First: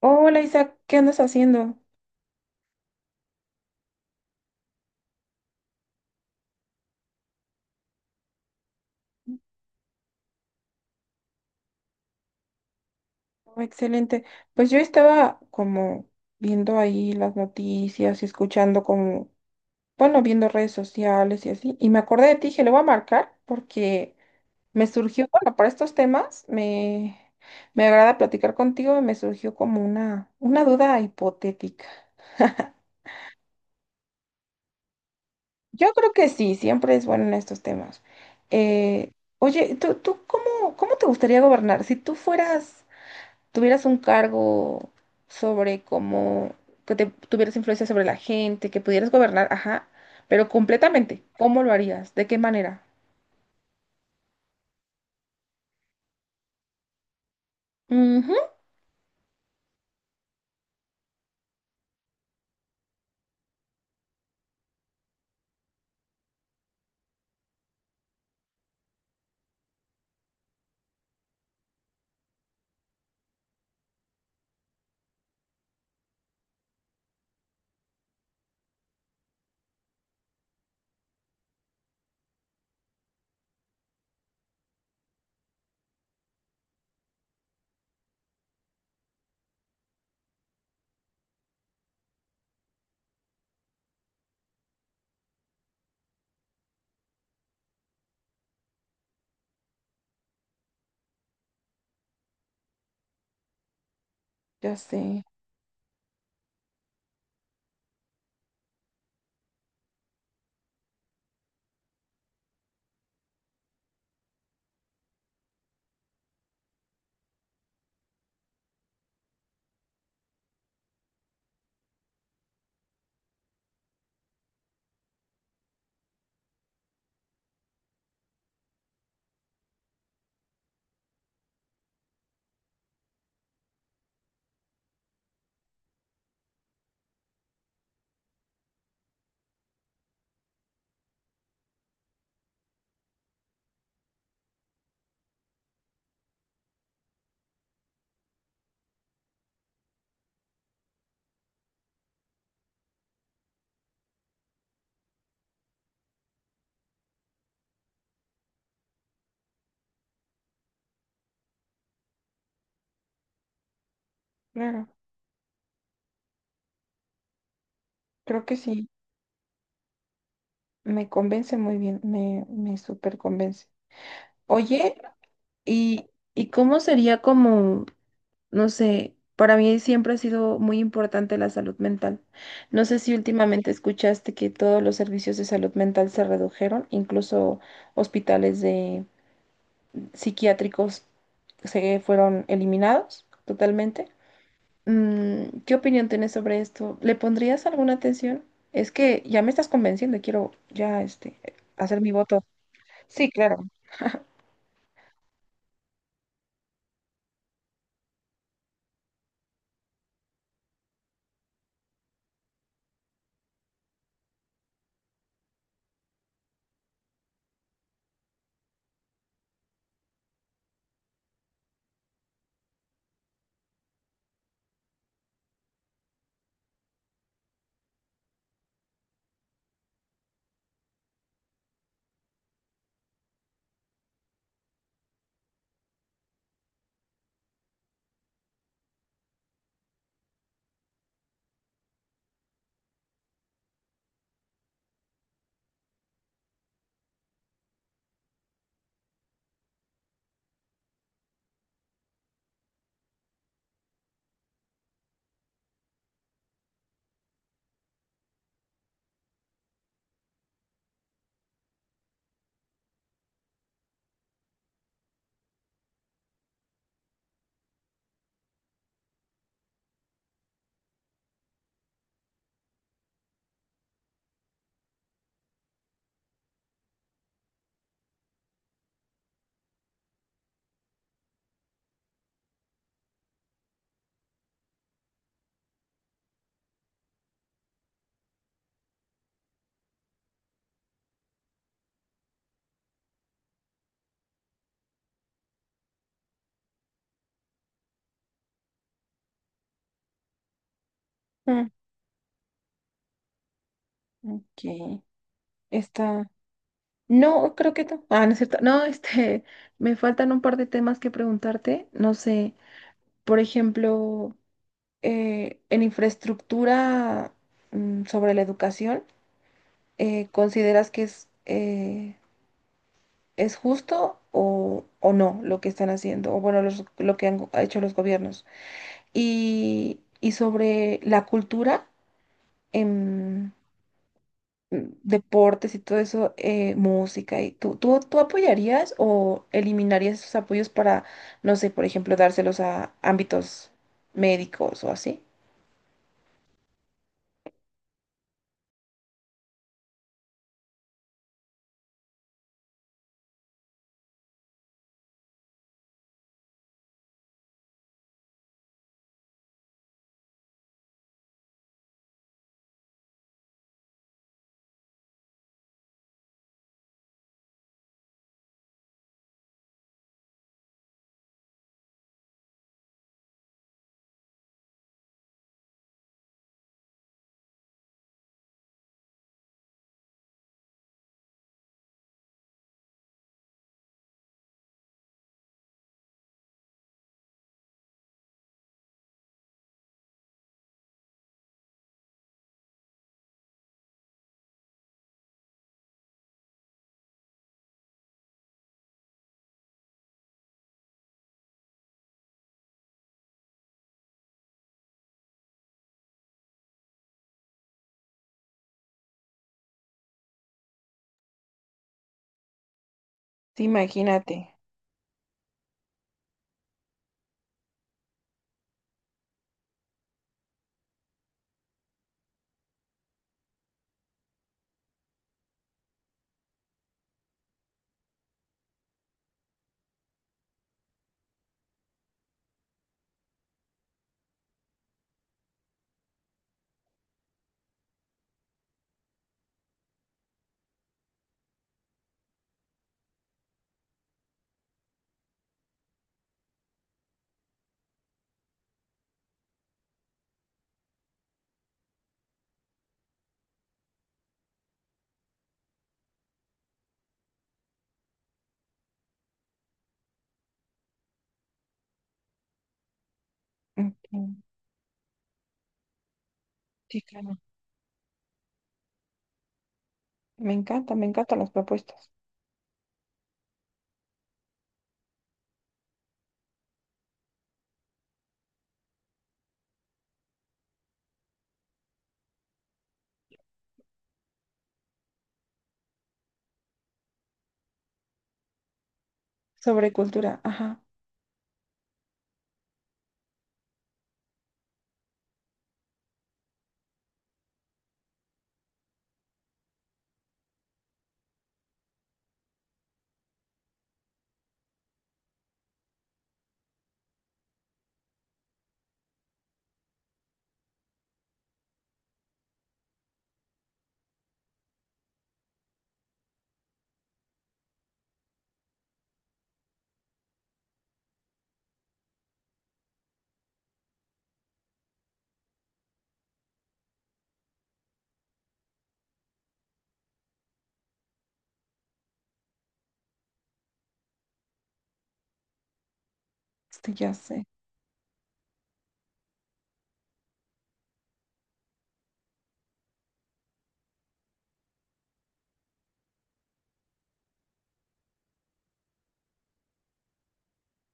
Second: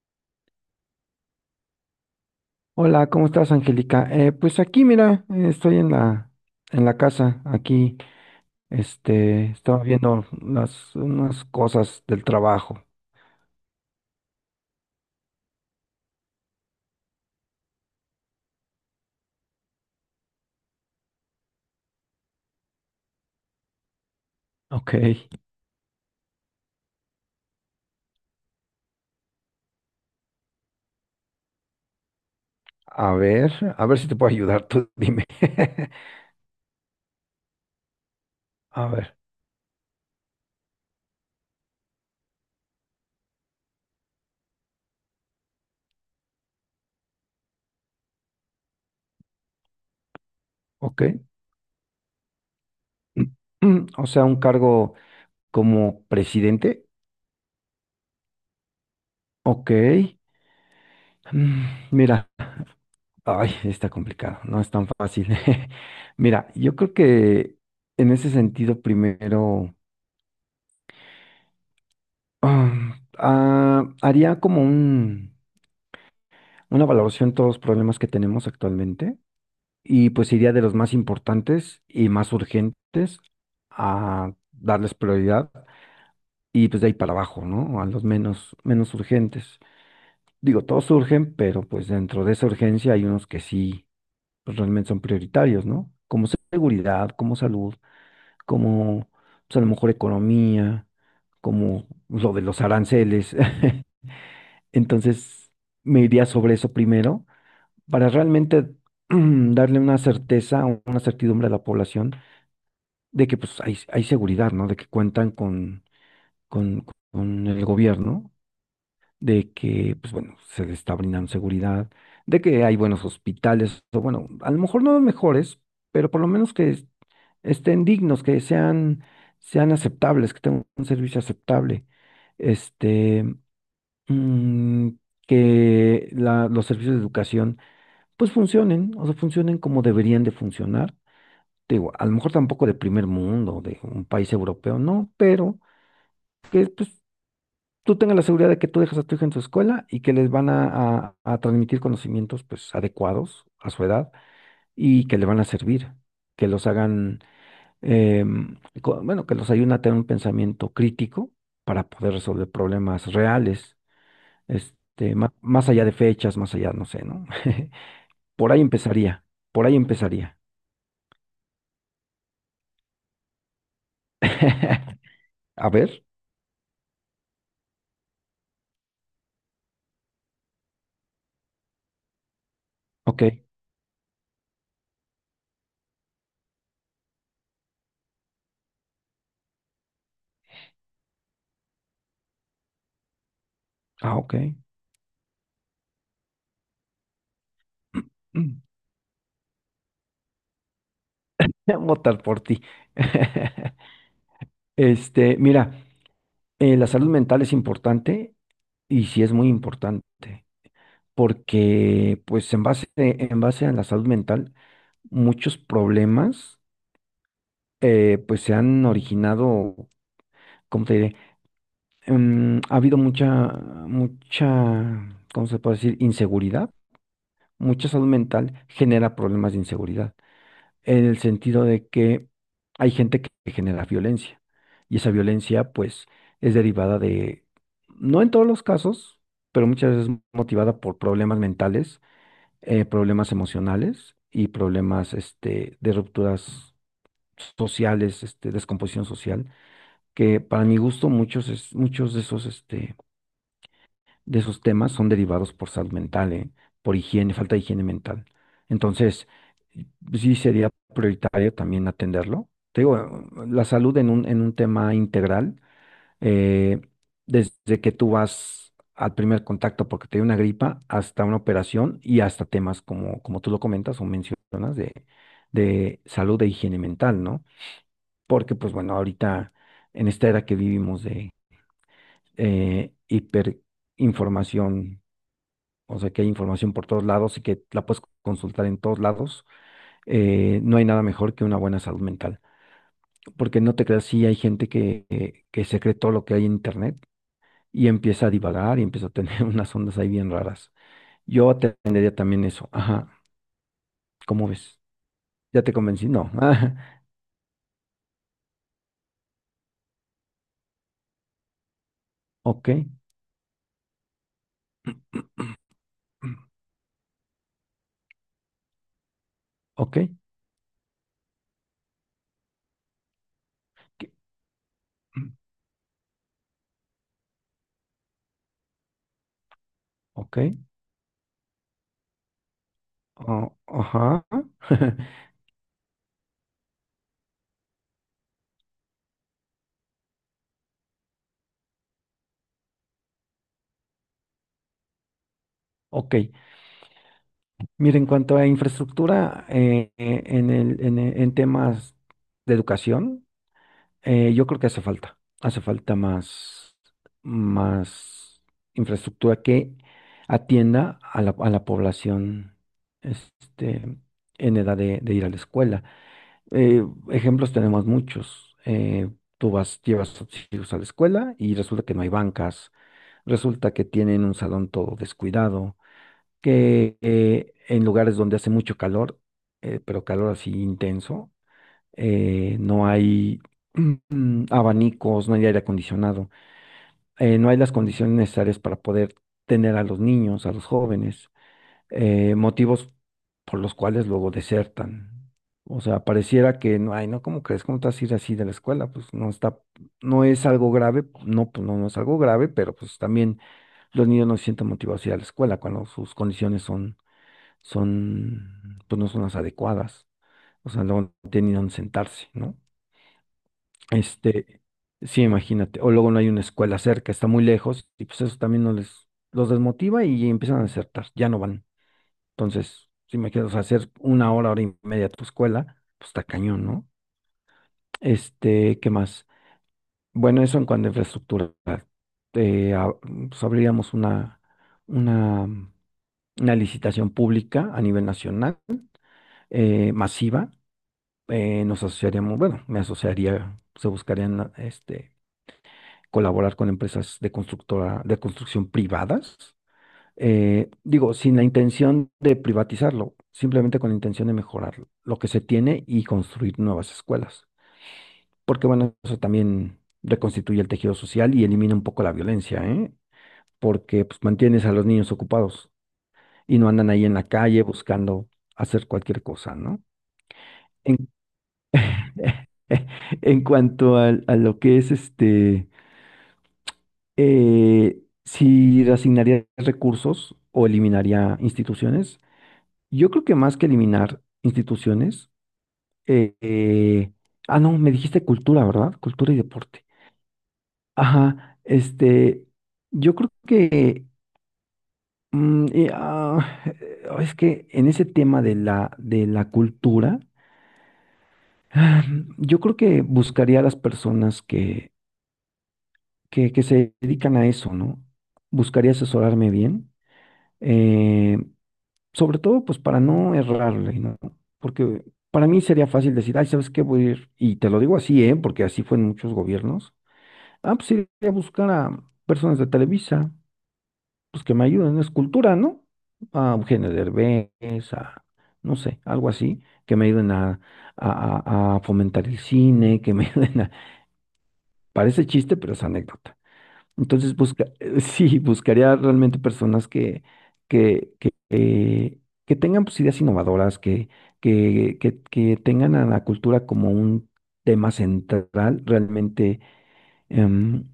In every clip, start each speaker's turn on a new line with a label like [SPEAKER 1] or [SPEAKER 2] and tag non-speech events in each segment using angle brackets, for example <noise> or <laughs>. [SPEAKER 1] Hola Isaac, ¿qué andas haciendo?
[SPEAKER 2] Hola, ¿cómo estás, Angélica? Pues aquí, mira, estoy en la casa, aquí, estaba viendo las, unas cosas del trabajo.
[SPEAKER 1] Oh, excelente. Pues yo estaba como viendo ahí las noticias y escuchando como, bueno, viendo redes sociales y así. Y me acordé de ti, dije, le voy a marcar porque me
[SPEAKER 2] Ok.
[SPEAKER 1] surgió, bueno, para estos temas me agrada platicar contigo y me surgió como una duda hipotética. <laughs>
[SPEAKER 2] A ver, a ver si te puedo ayudar, tú dime.
[SPEAKER 1] Yo
[SPEAKER 2] <laughs>
[SPEAKER 1] creo que sí, siempre es bueno en estos temas.
[SPEAKER 2] A
[SPEAKER 1] Eh,
[SPEAKER 2] ver,
[SPEAKER 1] Oye, ¿tú cómo, cómo te gustaría gobernar? Si tú fueras... tuvieras un cargo sobre cómo, que te, tuvieras influencia sobre la gente, que pudieras gobernar, ajá, pero
[SPEAKER 2] ok.
[SPEAKER 1] completamente, ¿cómo lo harías? ¿De qué manera?
[SPEAKER 2] <clears throat> O sea, un cargo como presidente.
[SPEAKER 1] Ujú.
[SPEAKER 2] Ok. Mm, Mira, ay, está complicado, no es tan fácil. <laughs> Mira, yo creo que en ese sentido, primero. Haría como un, una valoración de todos los problemas que tenemos actualmente y pues iría de los más importantes y más urgentes a darles prioridad y pues de ahí para abajo, ¿no? A los menos, menos urgentes. Digo, todos surgen, pero pues dentro de esa urgencia hay unos que sí, pues realmente son prioritarios, ¿no? Como seguridad, como salud, como pues a lo mejor economía, como lo de los aranceles. <laughs>
[SPEAKER 1] Ya sé,
[SPEAKER 2] Entonces, me iría sobre eso primero para realmente <clears throat> darle una certeza, o una certidumbre a la población de que pues hay seguridad, ¿no? De que cuentan con, con el gobierno, de que, pues bueno, se les está brindando seguridad, de que hay buenos hospitales, o bueno, a lo mejor no los mejores, pero por lo menos que estén dignos, que sean, sean aceptables, que tengan un servicio aceptable. Este mm, que los servicios de educación pues funcionen, o sea, funcionen como deberían de funcionar. Te digo, a lo mejor tampoco de primer mundo, de un país europeo, no, pero que pues, tú tengas la seguridad de que tú dejas a tu hija en su escuela y que les van a transmitir conocimientos pues adecuados a su edad y que le van a servir, que los hagan, bueno, que los ayuden a tener un pensamiento crítico para poder resolver problemas reales.
[SPEAKER 1] claro,
[SPEAKER 2] Este, más allá de fechas, más allá, no sé, ¿no? <laughs>
[SPEAKER 1] creo
[SPEAKER 2] Por
[SPEAKER 1] que
[SPEAKER 2] ahí
[SPEAKER 1] sí,
[SPEAKER 2] empezaría, por ahí empezaría.
[SPEAKER 1] me convence muy bien, me súper convence. Oye,
[SPEAKER 2] <laughs> A ver,
[SPEAKER 1] ¿y, y cómo sería como, no sé, para mí siempre ha sido muy importante la salud mental. No sé si
[SPEAKER 2] ok.
[SPEAKER 1] últimamente escuchaste que todos los servicios de salud mental se redujeron, incluso hospitales de psiquiátricos se fueron eliminados totalmente.
[SPEAKER 2] Ah, ok.
[SPEAKER 1] Mm, ¿qué opinión tienes sobre esto? ¿Le pondrías alguna
[SPEAKER 2] <clears throat>
[SPEAKER 1] atención?
[SPEAKER 2] Mm.
[SPEAKER 1] Es que ya me estás convenciendo y quiero ya este,
[SPEAKER 2] <laughs>
[SPEAKER 1] hacer mi
[SPEAKER 2] Votar por
[SPEAKER 1] voto.
[SPEAKER 2] ti.
[SPEAKER 1] Sí, claro.
[SPEAKER 2] <laughs>
[SPEAKER 1] <laughs>
[SPEAKER 2] Este, mira, la salud mental es importante y sí es muy importante, porque pues en base a la salud mental, muchos problemas pues se han originado, ¿cómo te diré? Ha habido mucha, mucha, ¿cómo se puede decir? Inseguridad. Mucha salud mental genera problemas de inseguridad, en el sentido de que hay gente que genera violencia y esa violencia pues es derivada de, no en todos los casos, pero muchas veces motivada por problemas mentales, problemas emocionales y problemas de rupturas sociales, este, descomposición social, que para mi gusto muchos, muchos de esos de esos temas son derivados por salud mental, ¿eh? Por higiene, falta de higiene mental. Entonces, y- sí sería prioritario también atenderlo. Te digo, la salud en un tema integral, eh, desde que tú vas al primer contacto porque te dio una gripa, hasta una operación y hasta temas como, como tú lo comentas o mencionas de salud e higiene mental, ¿no? Porque, pues bueno, ahorita en esta era que vivimos de hiperinformación, o sea que hay información por todos lados y que la puedes consultar en todos lados. No hay nada mejor que una buena salud mental. Porque no te creas, sí hay gente que se cree todo lo que hay en Internet y empieza a divagar y empieza a tener <laughs> unas ondas ahí bien raras. Yo
[SPEAKER 1] Mm,
[SPEAKER 2] atendería también eso. Ajá, ¿cómo ves?
[SPEAKER 1] ok,
[SPEAKER 2] ¿Ya te convencí?
[SPEAKER 1] está.
[SPEAKER 2] No. <laughs>
[SPEAKER 1] No, creo que no. Ah, no es cierto. No, este, <laughs> me faltan un par de temas que preguntarte. No
[SPEAKER 2] Ah,
[SPEAKER 1] sé,
[SPEAKER 2] ok,
[SPEAKER 1] por ejemplo, en infraestructura sobre la educación,
[SPEAKER 2] ok,
[SPEAKER 1] ¿consideras que es ¿es
[SPEAKER 2] que-
[SPEAKER 1] justo o no lo que están haciendo? O bueno, lo que hecho los gobiernos. Y
[SPEAKER 2] ok,
[SPEAKER 1] sobre la cultura, em,
[SPEAKER 2] oh, ajá.
[SPEAKER 1] mm,
[SPEAKER 2] <laughs>
[SPEAKER 1] deportes y todo eso, música, y ¿tú apoyarías o eliminarías esos apoyos para, no sé, por ejemplo, dárselos a ámbitos médicos o así?
[SPEAKER 2] Ok. Mira, en cuanto a infraestructura, en el, en temas de educación, yo creo que hace falta más, más infraestructura que atienda a la población este, en edad de ir a la escuela. Eh, ejemplos tenemos muchos. Tú vas, llevas a tus hijos a la escuela y resulta que no hay bancas, resulta que tienen un salón todo descuidado, que en lugares donde hace mucho calor, pero calor así intenso, no hay abanicos, no hay aire acondicionado, no hay las condiciones necesarias para poder tener a los niños, a los jóvenes, motivos por los cuales luego desertan. O sea, pareciera que no ay, ¿no? ¿Cómo crees? ¿Cómo te vas a ir así de la escuela? Pues no está, no es algo grave, no, pues no, no es algo grave, pero pues también los niños no se sienten motivados a ir a la escuela cuando sus condiciones son, son, pues no son las adecuadas. O sea, luego no tienen ni dónde sentarse, ¿no?
[SPEAKER 1] Sí, imagínate.
[SPEAKER 2] Este, sí, imagínate. O luego no hay una escuela cerca, está muy lejos, y pues eso también no les, los desmotiva y empiezan a desertar, ya no van. Entonces, si me quieres hacer una hora, hora y media a tu escuela, pues está cañón, ¿no? Este, ¿qué más? Bueno, eso en cuanto a infraestructura. Eh, a- pues abriríamos una, una licitación pública a nivel nacional, masiva. Nos asociaríamos, bueno, me asociaría, se buscarían colaborar con empresas de constructora, de construcción privadas. Digo, sin la intención de privatizarlo, simplemente con la intención de mejorar lo que se tiene y construir nuevas escuelas. Porque bueno, eso también reconstituye el tejido social y elimina un poco la violencia, ¿eh? Porque pues
[SPEAKER 1] Ujú.
[SPEAKER 2] mantienes a los niños ocupados y no andan
[SPEAKER 1] Sí,
[SPEAKER 2] ahí en la
[SPEAKER 1] claro.
[SPEAKER 2] calle buscando hacer cualquier cosa, ¿no?
[SPEAKER 1] Me encanta, me
[SPEAKER 2] En,
[SPEAKER 1] encantan las propuestas.
[SPEAKER 2] <laughs> en cuanto lo que es si reasignaría recursos o eliminaría instituciones, yo creo que más que eliminar instituciones, eh, eh, no, me dijiste cultura, ¿verdad? Cultura y deporte.
[SPEAKER 1] Sobre cultura, ajá,
[SPEAKER 2] Ajá, yo creo que, es que en ese tema de la cultura, <sighs> ah, yo creo que buscaría a las personas que se dedican a eso, ¿no? Buscaría asesorarme bien. eh, sobre todo pues para no errarle, ¿no? Porque para mí sería fácil decir, ay, ¿sabes qué? Voy a ir, y te lo digo así, ¿eh? Porque así fue en muchos gobiernos. Ah, pues iré a buscar a personas de Televisa, pues que me ayuden, es cultura, ¿no? A Eugenio Derbez, a, no sé, algo así, que me ayuden a, a fomentar el cine, que me <laughs> ayuden a... Parece chiste, pero es anécdota.
[SPEAKER 1] sí, ya
[SPEAKER 2] Entonces,
[SPEAKER 1] sé.
[SPEAKER 2] busca, <laughs> sí, buscaría realmente personas que, que, eh, que tengan pues, ideas innovadoras, que tengan a la cultura como un tema central, realmente em,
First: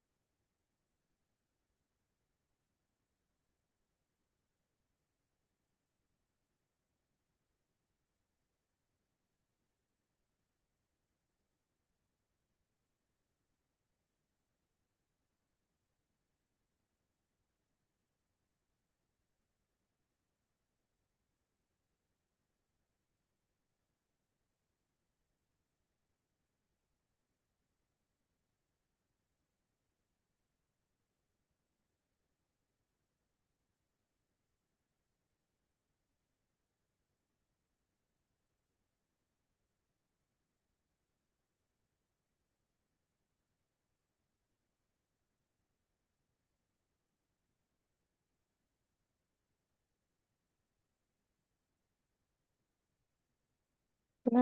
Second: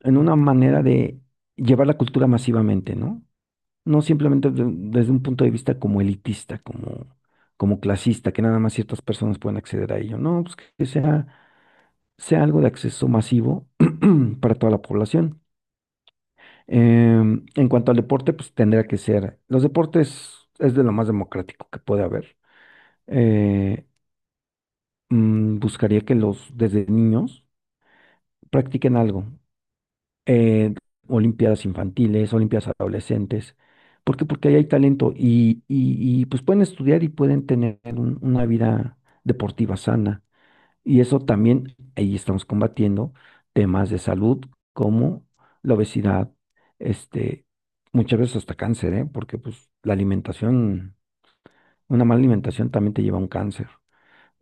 [SPEAKER 2] en una manera de llevar la cultura masivamente, ¿no? No simplemente desde un punto de vista como elitista, como, como clasista, que nada más ciertas personas pueden acceder a ello. No, pues que sea, sea algo de acceso masivo <clears throat> para toda la población. Em, en cuanto al deporte, pues tendría que ser. Los deportes es de lo más democrático que puede haber. Eh, buscaría que los desde niños practiquen algo. Eh, olimpiadas infantiles, olimpiadas adolescentes. ¿Por qué? Porque ahí hay talento y, pues pueden estudiar y pueden tener una vida deportiva sana. Y eso también, ahí estamos combatiendo temas de salud como la obesidad, este, muchas veces hasta cáncer, ¿eh? Porque pues la alimentación, una mala alimentación también te lleva a un cáncer,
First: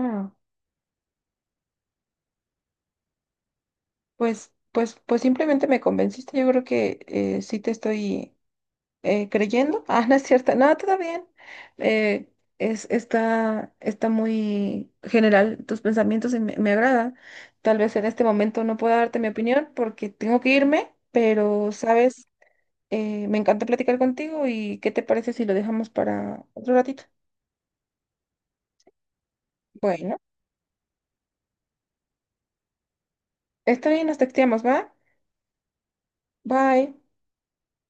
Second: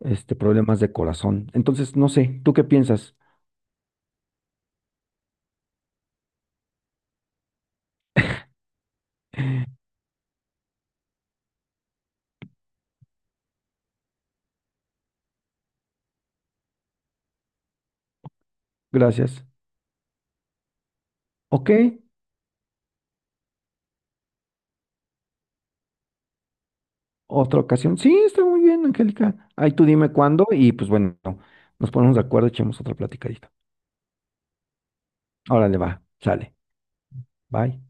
[SPEAKER 2] este, problemas de corazón. Entonces, no sé, ¿tú qué piensas?
[SPEAKER 1] Pues simplemente me convenciste. Yo creo que sí te estoy creyendo. <laughs> Ah, no es cierto. No, todo bien. Eh, es, está, está muy general tus pensamientos y me agrada. Tal vez en este momento no pueda darte mi
[SPEAKER 2] Gracias.
[SPEAKER 1] opinión porque tengo que irme,
[SPEAKER 2] Ok,
[SPEAKER 1] pero sabes, me encanta platicar contigo y ¿qué te parece si lo dejamos para otro ratito?
[SPEAKER 2] otra ocasión. Sí, está muy bien, Angélica. Ahí tú dime
[SPEAKER 1] Bueno,
[SPEAKER 2] cuándo y pues bueno, nos ponemos de acuerdo, echemos otra platicadita.
[SPEAKER 1] está bien, nos texteamos, ¿va?
[SPEAKER 2] Órale, va, sale.
[SPEAKER 1] Bye.
[SPEAKER 2] Bye.